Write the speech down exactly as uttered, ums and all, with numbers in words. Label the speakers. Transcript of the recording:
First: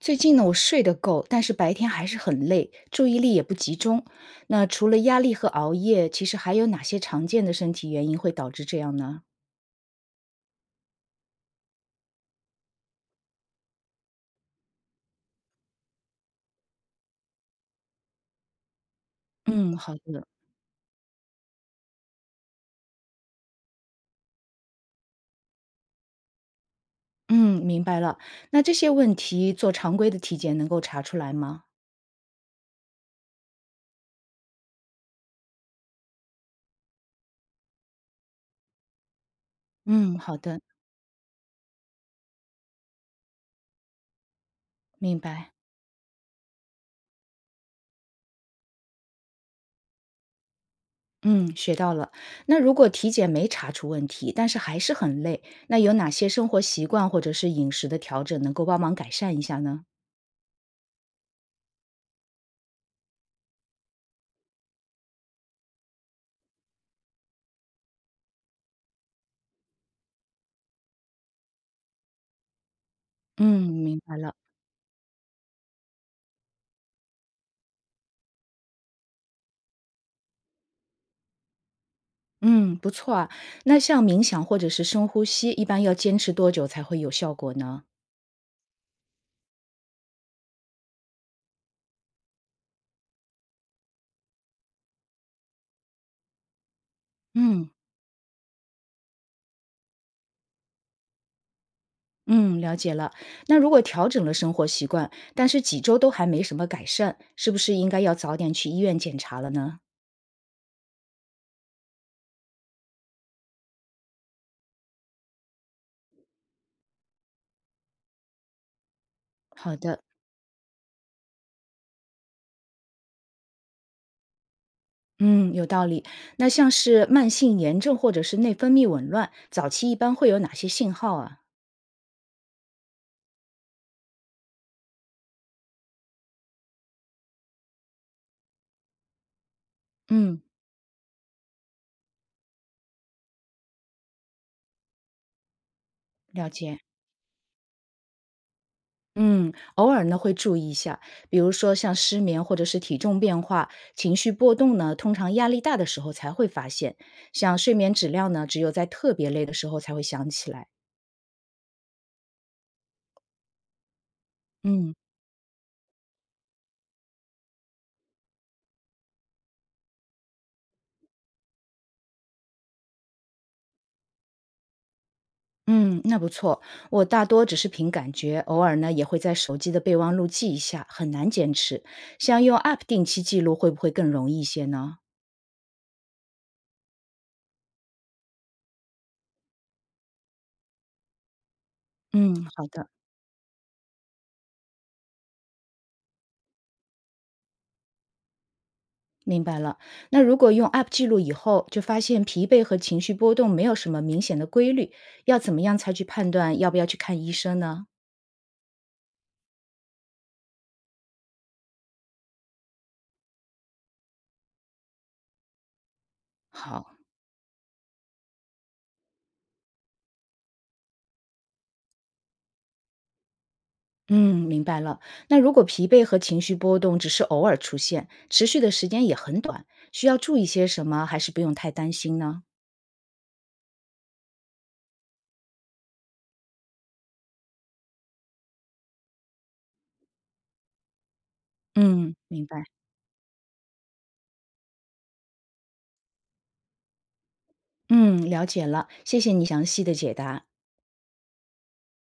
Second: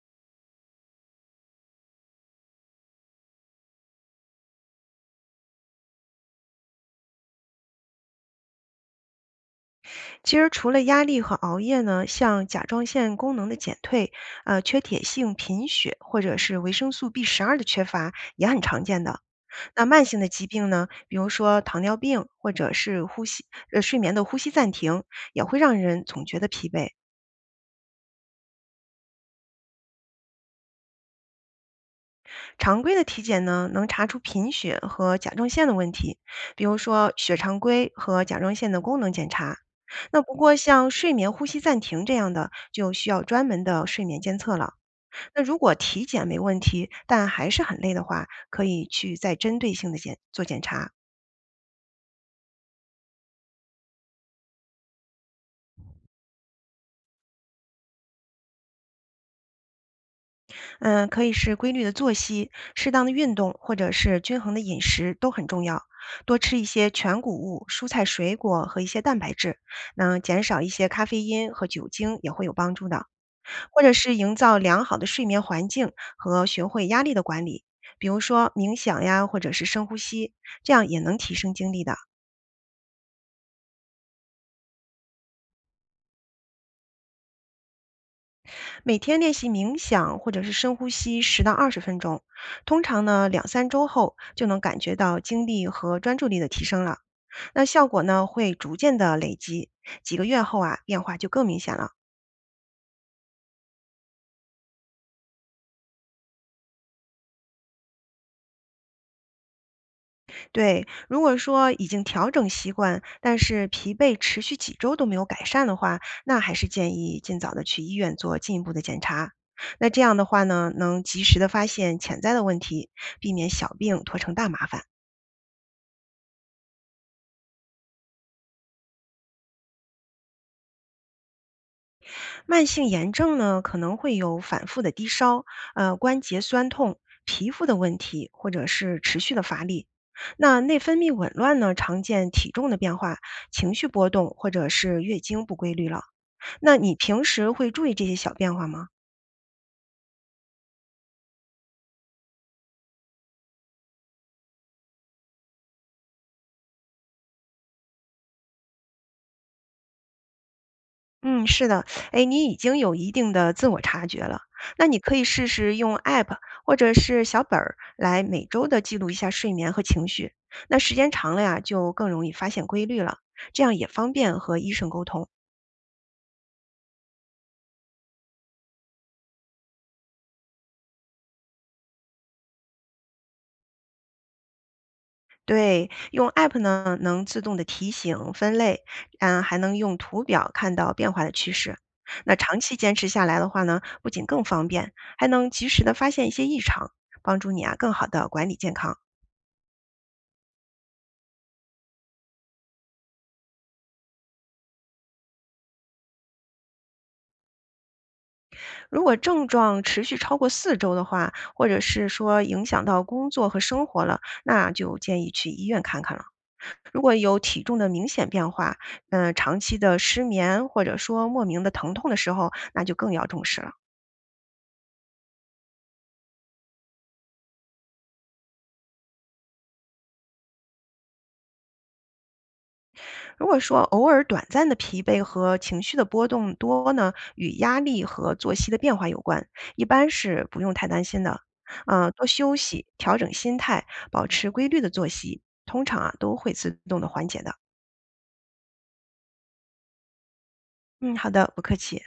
Speaker 1: 最近呢，我睡得够，但是白天还是很累，注意力也不集中。那除了压力和熬夜，其实还有哪些常见的身体原因会导致这样呢？
Speaker 2: 其实除了压力和熬夜呢，像甲状腺功能的减退、呃缺铁性贫血或者是维生素 b 十二的缺乏也很常见的。
Speaker 1: 嗯，
Speaker 2: 那
Speaker 1: 好
Speaker 2: 慢性
Speaker 1: 的，
Speaker 2: 的疾病呢，比如说糖尿病或者是呼吸呃睡眠的呼吸暂停，也会让人总觉得疲惫。
Speaker 1: 嗯，明白了。那这些问题做常规的体检能够查出来吗？
Speaker 2: 常规的体检呢，能查出贫血和甲状腺的问题，比如说血常规和甲状腺的功能检查。
Speaker 1: 嗯，
Speaker 2: 那不
Speaker 1: 好
Speaker 2: 过
Speaker 1: 的，
Speaker 2: 像睡眠呼吸暂停这样的，就需要专门的睡眠监测了。
Speaker 1: 明
Speaker 2: 那
Speaker 1: 白。
Speaker 2: 如果体检没问题，但还是很累的话，可以去再针对性的检做检查。
Speaker 1: 嗯，学到了。那如果体检没查出问题，但是还是很累，那有哪些生活习惯或者是饮食的调整能够帮忙改善一下呢？
Speaker 2: 嗯，可以是规律的作息、适当的运动，或者是均衡的饮食都很重要。多吃一些全谷物、蔬菜、水果和一些蛋白质，那减少一些咖啡因和酒精也会有帮助的。
Speaker 1: 嗯，
Speaker 2: 或者
Speaker 1: 明
Speaker 2: 是
Speaker 1: 白了。
Speaker 2: 营造良好的睡眠环境和学会压力的管理，比如说冥想呀，或者是深呼吸，这样也能提升精力的。
Speaker 1: 嗯，不错啊。那像冥想或者是深呼吸，一般要坚持多久才会有效果呢？
Speaker 2: 每天练习冥想或者是深呼吸十到二十分钟，通常呢两三周后就能感觉到精力和专注力的提升了。那
Speaker 1: 嗯
Speaker 2: 效果呢会逐渐的累积，几个月后啊变化就更明显了。
Speaker 1: 嗯，了解了。那如果调整了生活习惯，但是几周都还没什么改善，是不是应该要早点去医院检查了呢？
Speaker 2: 对，如果说已经调整习惯，但是疲惫持续几周都没有改善的话，那还是建议尽早的去医院做进一步的检查。
Speaker 1: 好
Speaker 2: 那这
Speaker 1: 的，
Speaker 2: 样的话呢，能及时的发现潜在的问题，避免小病拖成大麻烦。
Speaker 1: 嗯，有道理。那像是慢性炎症或者是内分泌紊乱，早期一般会有哪些信号啊？
Speaker 2: 慢性炎症呢，可能会有反复的低烧、呃关节酸痛、皮肤的问题，或者是持续的乏力。
Speaker 1: 嗯，
Speaker 2: 那内分泌紊乱呢，常见体重的变化、情绪波动，或者是月经不规律了。
Speaker 1: 了
Speaker 2: 那
Speaker 1: 解。
Speaker 2: 你平时会注意这些小变化吗？
Speaker 1: 嗯，偶尔呢会注意一下，比如说像失眠或者是体重变化、情绪波动呢，通常压力大的时候才会发现。像睡眠质量呢，只有在特别累的时候才会想起来。
Speaker 2: 嗯，是的，哎，你已经有一定的自我察觉了，那
Speaker 1: 嗯
Speaker 2: 你可以试试用 App 或者是小本儿来每周的记录一下睡眠和情绪，那时间长了呀，就更容易发现规律了，这样也方便和医生沟通。
Speaker 1: 嗯，那不错。我大多只是凭感觉，偶尔呢也会在手机的备忘录记一下，很难坚持。像用 App 定期记录会不会更容易一些呢？
Speaker 2: 对，用 App 呢，能自动的提醒分类，嗯，还能用图表看到变化的趋势。
Speaker 1: 嗯，
Speaker 2: 那长
Speaker 1: 好
Speaker 2: 期
Speaker 1: 的。
Speaker 2: 坚持下来的话呢，不仅更方便，还能及时的发现一些异常，帮助你啊更好的管理健康。
Speaker 1: 明白了。那如果用 App 记录以后，就发现疲惫和情绪波动没有什么明显的规律，要怎么样才去判断要不要去看医生呢？
Speaker 2: 如果症状持续超过四周的话，或者是说影响到工作和生活了，那就建议去医院看看了。
Speaker 1: 好，
Speaker 2: 如果有体重的明显变化，嗯、长期的失眠或者说莫名的疼痛的时候，那就更要重视了。
Speaker 1: 嗯，明白了。那如果疲惫和情绪波动只是偶尔出现，持续的时间也很短，需要注意些什么，还是不用太担心呢？
Speaker 2: 如果说偶尔短暂的疲惫和情绪的波动多呢，与压力和作息的变化有关，一般是不用太担心的。嗯、
Speaker 1: 嗯，
Speaker 2: 多
Speaker 1: 明
Speaker 2: 休
Speaker 1: 白。
Speaker 2: 息，调整心态，保持规律的作息，通常啊都会自动的缓解的。
Speaker 1: 嗯，了解了，谢谢你详细的解答。
Speaker 2: 嗯，好的，不客气。